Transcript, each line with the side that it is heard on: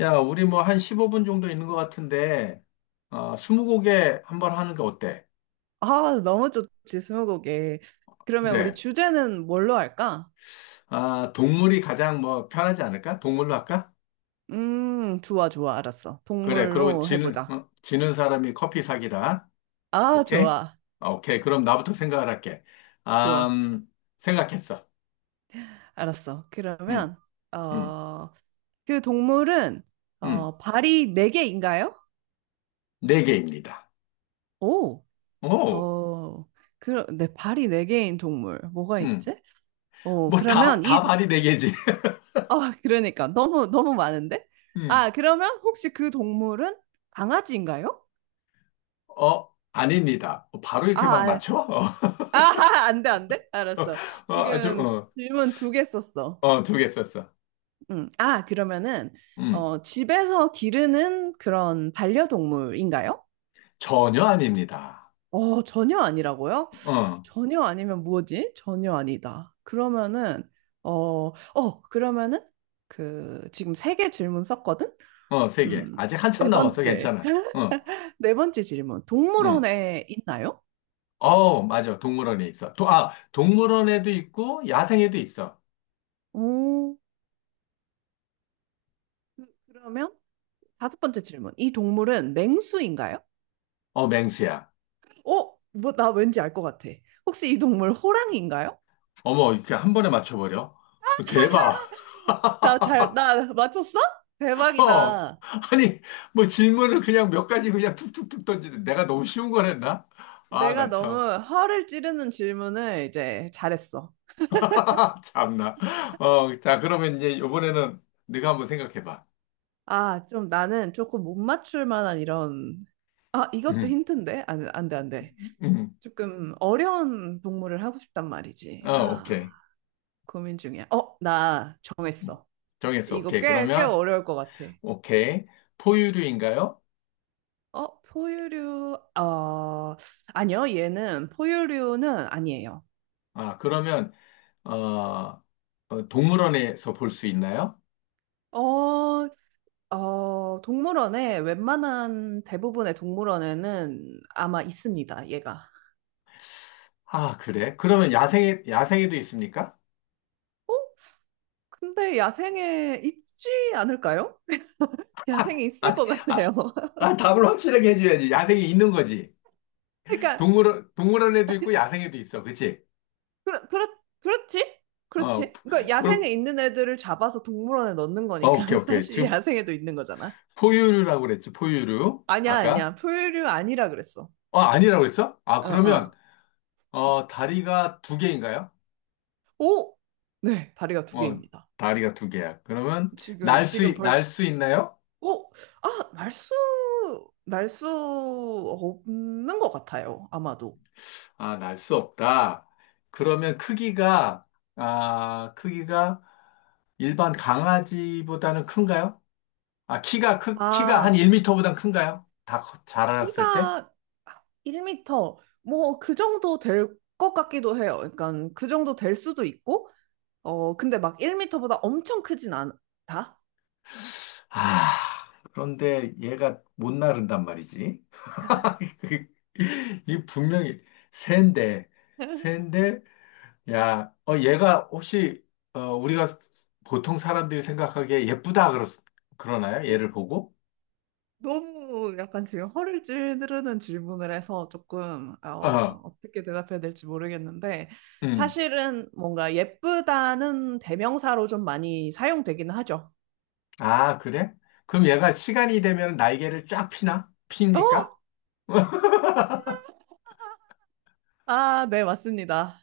left: 야, 우리 뭐 한 15분 정도 있는 것 같은데, 스무고개 한번 하는 거 어때?
right: 아, 너무 좋지, 스무고개. 그러면 우리
left: 그래.
right: 주제는 뭘로 할까?
left: 동물이 가장 뭐 편하지 않을까? 동물로 할까?
right: 좋아, 좋아, 알았어.
left: 그래. 그리고
right: 동물로
left: 지는,
right: 해보자.
left: 어? 지는 사람이 커피 사기다.
right: 아,
left: 오케이?
right: 좋아,
left: 오케이. 그럼 나부터 생각을 할게. 아,
right: 좋아,
left: 음, 생각했어.
right: 알았어.
left: 음,
right: 그러면,
left: 음,
right: 어, 그 동물은,
left: 음.
right: 어, 발이 네개인가요?
left: 네 개입니다.
right: 오,
left: 오,
right: 어, 그, 네, 발이 네개인 동물. 뭐가
left: 음.
right: 있지? 어,
left: 뭐
right: 그러면
left: 다
right: 이,
left: 말이 네 개지.
right: 어, 그러니까. 너무, 너무 많은데?
left: 음.
right: 아, 그러면 혹시 그 동물은 강아지인가요?
left: 아닙니다. 바로
right: 아,
left: 이렇게 막
right: 아,
left: 맞춰?
right: 아, 안 돼, 안 돼? 알았어.
left: 어, 아주,
right: 지금
left: 어,
right: 질문 두 개 썼어.
left: 두 개 썼어.
right: 음. 아, 그러면은,
left: 음.
right: 어, 집에서 기르는 그런 반려동물인가요?
left: 전혀 아닙니다.
right: 어, 전혀 아니라고요?
left: 어,
right: 전혀 아니면 뭐지? 전혀 아니다. 그러면은, 어, 어, 그러면은, 그, 지금 세 개 질문 썼거든?
left: 세 개.
right: 음,
left: 아직
right: 네
left: 한참 남았어.
right: 번째.
left: 괜찮아.
right: 네 번째 질문.
left: 응.
right: 동물원에 있나요?
left: 맞아. 동물원에 있어. 동물원에도 있고, 야생에도 있어.
right: 오, 그러면 다섯 번째 질문. 이 동물은 맹수인가요?
left: 맹수야.
right: 어? 뭐, 나 왠지 알 것 같아. 혹시 이 동물 호랑이인가요?
left: 어머, 이렇게 한 번에 맞춰버려. 대박.
right: 나 잘, 나 맞췄어?
left: 어.
right: 대박이다.
left: 아니, 뭐 질문을 그냥 몇 가지 그냥 툭툭툭 던지는데 내가 너무 쉬운 걸 했나? 아,
right: 내가
left: 나
right: 너무
left: 참.
right: 허를 찌르는 질문을 이제 잘했어.
left: 참나. 자, 그러면 이제 이번에는 네가 한번 생각해봐.
right: 아, 좀 나는 조금 못 맞출 만한 이런, 아, 이것도
left: 응,
right: 힌트인데? 안 돼, 안 돼.
left: 응.
right: 조금 어려운 동물을 하고 싶단 말이지. 아,
left: 오케이.
right: 고민 중이야. 어, 나
left: 음.
right: 정했어.
left: 정했어.
right: 이거
left: 오케이.
right: 꽤, 꽤
left: 그러면
right: 어려울 것 같아.
left: 오케이. 포유류인가요?
right: 어, 포유류, 어, 아니요, 얘는 포유류는 아니에요.
left: 아, 그러면, 어, 동물원에서 볼 수 있나요?
right: 어, 어, 동물원에 웬만한 대부분의 동물원에는 아마 있습니다, 얘가.
left: 그래. 그러면 야생에도 있습니까?
right: 어? 근데 야생에 있지 않을까요? 야생에 있을
left: 아,
right: 것
left: 아,
right: 같아요.
left: 답을 확실하게 해줘야지. 야생에 있는 거지.
right: 그러니까,
left: 동물원에도 있고 야생에도 있어. 그치?
right: 그렇, 그렇, 그렇지?
left: 어,
right: 그렇지? 그러니까 야생에
left: 그럼.
right: 있는 애들을 잡아서 동물원에 넣는 거니까
left: 오케이, 오케이.
right: 사실
left: 지금
right: 야생에도 있는 거잖아.
left: 포유류라고 그랬지. 포유류.
right: 아니야,
left: 아까?
right: 아니야. 포유류 아니라 그랬어.
left: 아니라고 그랬어?
right: 어, 어.
left: 다리가 두 개인가요?
right: 오! 네, 다리가 두
left: 어,
right: 개입니다.
left: 다리가 두 개야. 그러면,
right: 지금
left: 날
right: 벌써
left: 수 있나요?
right: 어? 아, 날 수 없는 것 같아요, 아마도.
left: 날 수 없다. 그러면 크기가 일반 강아지보다는 큰가요? 키가 한
right: 아,
left: 1터보단 큰가요? 다 커- 자라났을 때?
right: 키가 1미터, 뭐, 그 정도 될 것 같기도 해요. 그러니까, 그 정도 될 수도 있고, 어, 근데 막 1미터보다 엄청 크진 않다?
left: 아, 그런데 얘가 못 나른단 말이지. 그- 이 분명히 새인데, 새인데, 야, 어, 얘가 혹시, 어, 우리가 보통 사람들이 생각하기에 예쁘다 그러나요?
right: 어,
left: 얘를 보고?
right: 너무 약간 지금 허를 찌르는 질문을 해서 조금, 어,
left: 어,
right: 어떻게 대답해야 될지 모르겠는데,
left: 음.
right: 사실은 뭔가 예쁘다는 대명사로 좀 많이 사용되기는 하죠.
left: 그래? 그럼 얘가 시간이 되면 날개를 쫙 피나?
right: 어?
left: 핍니까?
right: 아, 네, 맞습니다.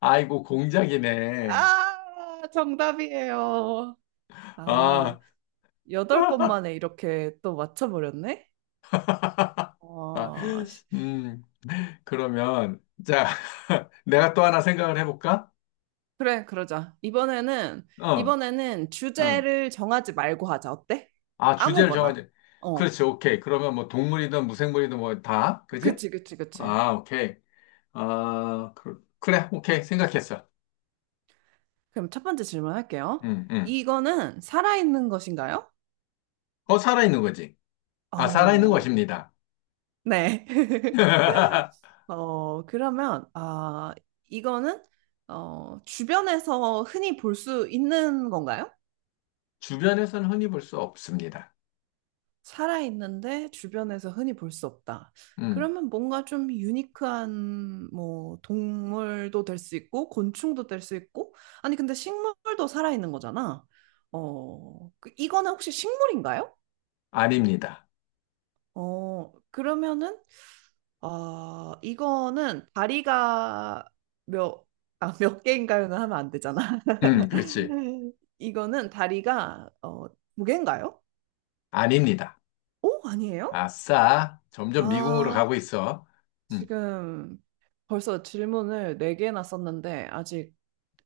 left: 아이고, 공작이네.
right: 아, 정답이에요. 아,
left: 아,
right: 여덟 번 만에 이렇게 또 맞춰버렸네?
left: 아,
right: 어,
left: 음, 그러면, 자, 내가 또 하나 생각을 해볼까?
right: 그래, 그러자. 이번에는,
left: 어,
right: 이번에는
left: 어.
right: 주제를 정하지 말고 하자. 어때?
left: 주제를
right: 아무거나.
left: 정하지.
right: 어,
left: 그렇지, 오케이. 그러면 뭐 동물이든 무생물이든 뭐 다, 그지?
right: 그치, 그치, 그치.
left: 오케이. 그래, 오케이. 생각했어.
right: 그럼 첫 번째 질문 할게요.
left: 응, 응.
right: 이거는 살아있는 것인가요?
left: 살아있는 거지. 살아있는
right: 어,
left: 것입니다.
right: 네. 어, 그러면, 아, 이거는, 어, 주변에서 흔히 볼 수 있는 건가요?
left: 주변에서는 흔히 볼 수 없습니다.
right: 살아있는데 주변에서 흔히 볼 수 없다.
left: 음.
right: 그러면 뭔가 좀 유니크한, 뭐, 동물도 될 수 있고, 곤충도 될 수 있고, 아니, 근데 식물도 살아있는 거잖아. 어, 이거는 혹시 식물인가요?
left: 아닙니다.
right: 어, 그러면은, 아, 이거는 다리가 몇, 아, 몇 개인가요는 하면 안 되잖아.
left: 그렇지.
right: 이거는 다리가 어, 두 개인가요?
left: 아닙니다.
right: 오, 아니에요?
left: 아싸. 점점 미궁으로
right: 아,
left: 가고 있어. 음.
right: 지금 벌써 질문을 네 개나 썼는데 아직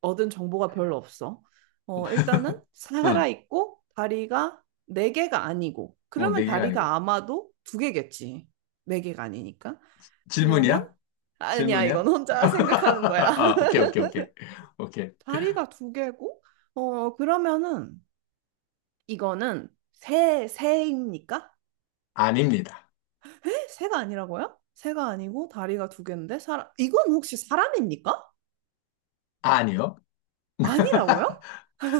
right: 얻은 정보가 별로 없어. 어, 일단은
left: 응.
right: 살아있고 다리가 네 개가 아니고
left: 네
right: 그러면
left: 개가 아니고.
right: 다리가 아마도 두 개겠지. 네 개가 아니니까. 그러면
left: 질문이야?
right: 아니야, 이건
left: 질문이야?
right: 혼자 생각하는 거야.
left: 아, 오케이, 오케이, 오케이. 오케이.
right: 다리가 두 개고? 어, 그러면은 이거는 새, 새입니까?
left: 아닙니다.
right: 에? 새가 아니라고요? 새가 아니고 다리가 두 개인데 사람 이건 혹시 사람입니까?
left: 아니요.
right: 아니라고요?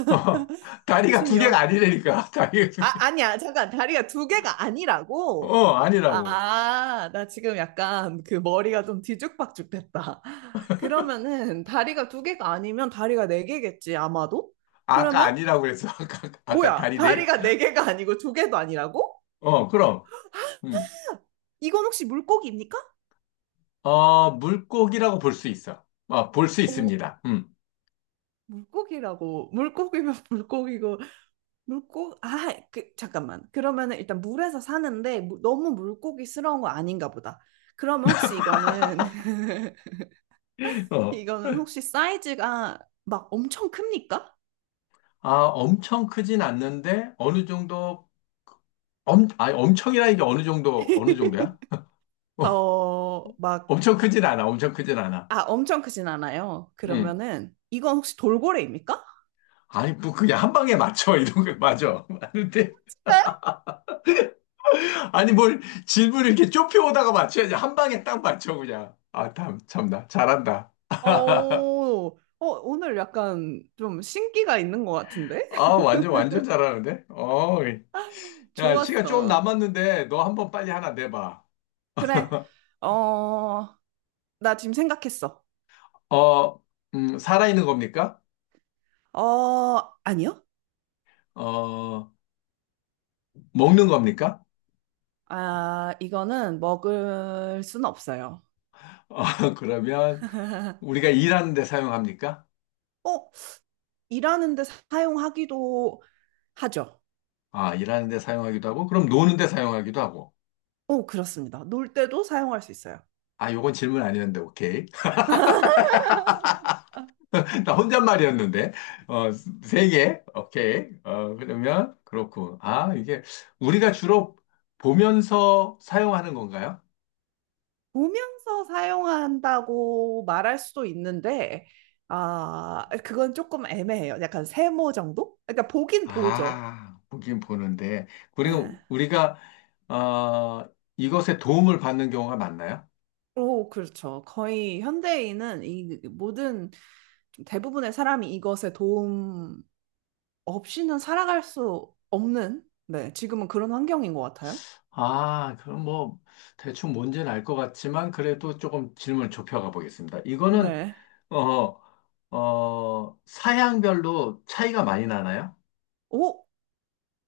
left: 어, 다리가
right: 지금
left: 두
right: 여...
left: 개가 아니라니까. 다리가 두
right: 아,
left: 개.
right: 아니야. 잠깐. 다리가 두 개가 아니라고?
left: 아니라고.
right: 아, 나 지금 약간 그 머리가 좀 뒤죽박죽됐다. 그러면은 다리가 두 개가 아니면 다리가 네 개겠지, 아마도?
left: 아까
right: 그러면
left: 아니라고 그랬어. 아까
right: 뭐야?
left: 다리 네 개.
right: 다리가 네 개가 아니고 두 개도 아니라고?
left: 그럼. 음.
right: 이건 혹시 물고기입니까?
left: 물고기라고 볼 수 있어. 볼 수
right: 어,
left: 있습니다. 음.
right: 물고기라고. 물고기면 물고기고, 물고, 아, 그, 잠깐만. 그러면은 일단 물에서 사는데 너무 물고기스러운 거 아닌가 보다. 그러면 혹시 이거는,
left: 어.
right: 이거는 혹시 사이즈가 막 엄청 큽니까?
left: 엄청 크진 않는데 어느 정도 엄청이라 이게 어느 정도야?
right: 어, 막,
left: 엄청 크진 않아. 엄청 크진 않아.
right: 아, 엄청 크진 않아요.
left: 응.
right: 그러면은 이건 혹시 돌고래입니까?
left: 아니, 뭐 그냥 한 방에 맞춰 이런 거 맞아. 맞는데
right: 네?
left: 아니 뭘 질문을 이렇게 좁혀 오다가 맞춰야지 한 방에 딱 맞춰 그냥. 아, 참 참나 잘한다.
right: 어, 어, 오늘 약간 좀 신기가 있는 것 같은데?
left: 아, 완전 완전 잘하는데. 야, 시간 조금
right: 좋았어.
left: 남았는데 너 한번 빨리 하나 내봐.
right: 그래. 어, 나 지금 생각했어.
left: 어, 살아있는 겁니까?
right: 어, 아니요?
left: 어, 먹는 겁니까?
right: 아, 이거는 먹을 순 없어요.
left: 어, 그러면. 우리가 일하는 데 사용합니까?
right: 어, 일하는데 사용하기도 하죠.
left: 아, 일하는 데 사용하기도 하고, 그럼 노는 데 사용하기도 하고.
right: 어, 그렇습니다. 놀 때도 사용할 수 있어요.
left: 아, 요건 질문 아니었는데, 오케이. 나 혼잣말이었는데. 어, 세 개. 오케이. 그렇군. 아, 이게, 우리가 주로 보면서 사용하는 건가요?
right: 보면서 사용한다고 말할 수도 있는데, 아, 그건 조금 애매해요. 약간 세모 정도? 그러니까 보긴 보죠.
left: 아, 보긴 보는데. 그리고
right: 예.
left: 우리가, 어, 이것에 도움을 받는 경우가 많나요?
right: 오, 그렇죠. 거의 현대인은 이 모든 좀 대부분의 사람이 이것에 도움 없이는 살아갈 수 없는, 네, 지금은 그런 환경인 것 같아요.
left: 아, 그럼 뭐, 대충 뭔지는 알 것 같지만, 그래도 조금 질문을 좁혀가 보겠습니다. 이거는
right: 네.
left: 어, 사양별로 차이가 많이 나나요?
right: 오,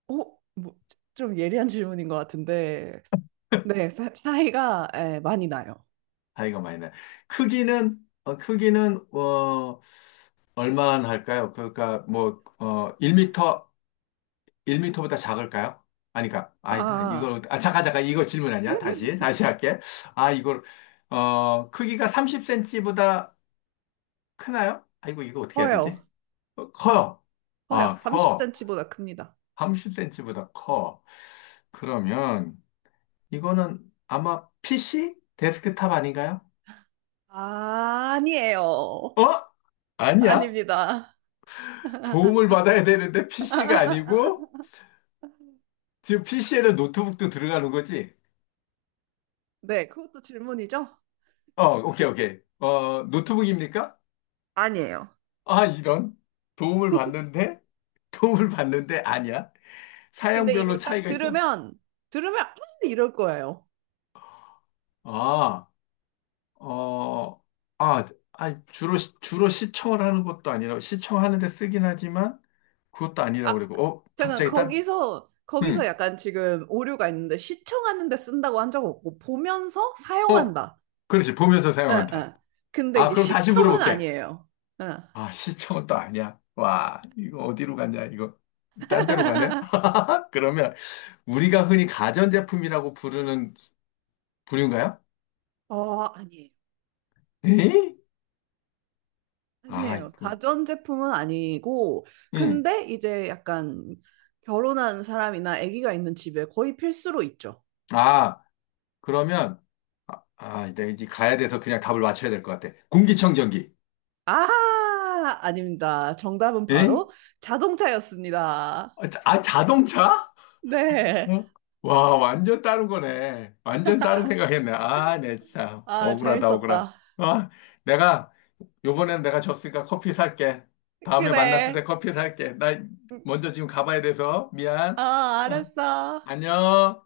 right: 오, 뭐, 좀 예리한 질문인 것 같은데, 네, 차이가 예, 많이 나요.
left: 차이가 많이 나요. 크기는, 얼마나 할까요? 그러니까, 뭐, 1미터, 일미터보다 작을까요? 아니까, 아니다.
right: 아,
left: 이걸, 아, 잠깐, 잠깐, 이거 질문 아니야? 다시 할게. 아, 이걸, 크기가 30cm보다 크나요? 아이고, 이거 어떻게 해야
right: 커요.
left: 되지? 커요.
right: 커요.
left: 커.
right: 30cm보다 큽니다.
left: 30cm보다 커. 그러면, 이거는 아마 PC? 데스크탑 아닌가요?
right: 아, 아니에요.
left: 어? 아니야.
right: 아닙니다.
left: 도움을 받아야 되는데 PC가 아니고 지금 PC에는 노트북도 들어가는 거지?
right: 네, 그것도 질문이죠?
left: 오케이, 오케이. 노트북입니까?
right: 아니에요.
left: 아, 이런. 도움을 받는데? 도움을 받는데 아니야.
right: 근데
left: 사양별로
right: 이걸 딱
left: 차이가 있어.
right: 들으면, 들으면, 아, 이럴 거예요.
left: 아, 어, 아, 주로 시청을 하는 것도 아니라, 시청하는데 쓰긴 하지만, 그것도
right: 아,
left: 아니라고 그러고,
right: 잠깐
left: 갑자기 딴,
right: 거기서
left: 음,
right: 약간 지금 오류가 있는데 시청하는 데 쓴다고 한 적 없고 보면서
left: 어,
right: 사용한다.
left: 그렇지, 보면서
right: 응,
left: 사용한다.
right: 응. 근데 이게
left: 그럼 다시
right: 시청은
left: 물어볼게.
right: 아니에요. 응.
left: 시청은 또 아니야. 와, 이거 어디로 가냐, 이거. 딴 데로 가네? 그러면 우리가 흔히 가전제품이라고 부르는 부류인가요?
right: 어, 아니에요.
left: 에이? 아,
right: 아니에요.
left: 이거.
right: 가전제품은 아니고
left: 응.
right: 근데 이제 약간 결혼한 사람이나 아기가 있는 집에 거의 필수로 있죠.
left: 아, 그러면, 내가 이제 가야 돼서 그냥 답을 맞춰야 될 것 같아. 공기청정기.
right: 아, 아닙니다. 정답은
left: 에이?
right: 바로 자동차였습니다.
left: 자동차?
right: 네.
left: 어? 와, 완전 다른 거네. 완전 다른 생각했네. 아, 내 참.
right: 아,
left: 억울하다, 억울하.
right: 재밌었다.
left: 아, 내가 요번엔 내가 졌으니까 커피 살게. 다음에 만났을
right: 그래.
left: 때 커피 살게. 나 먼저 지금 가봐야 돼서
right: 어,
left: 미안. 어,
right: 알았어.
left: 안녕.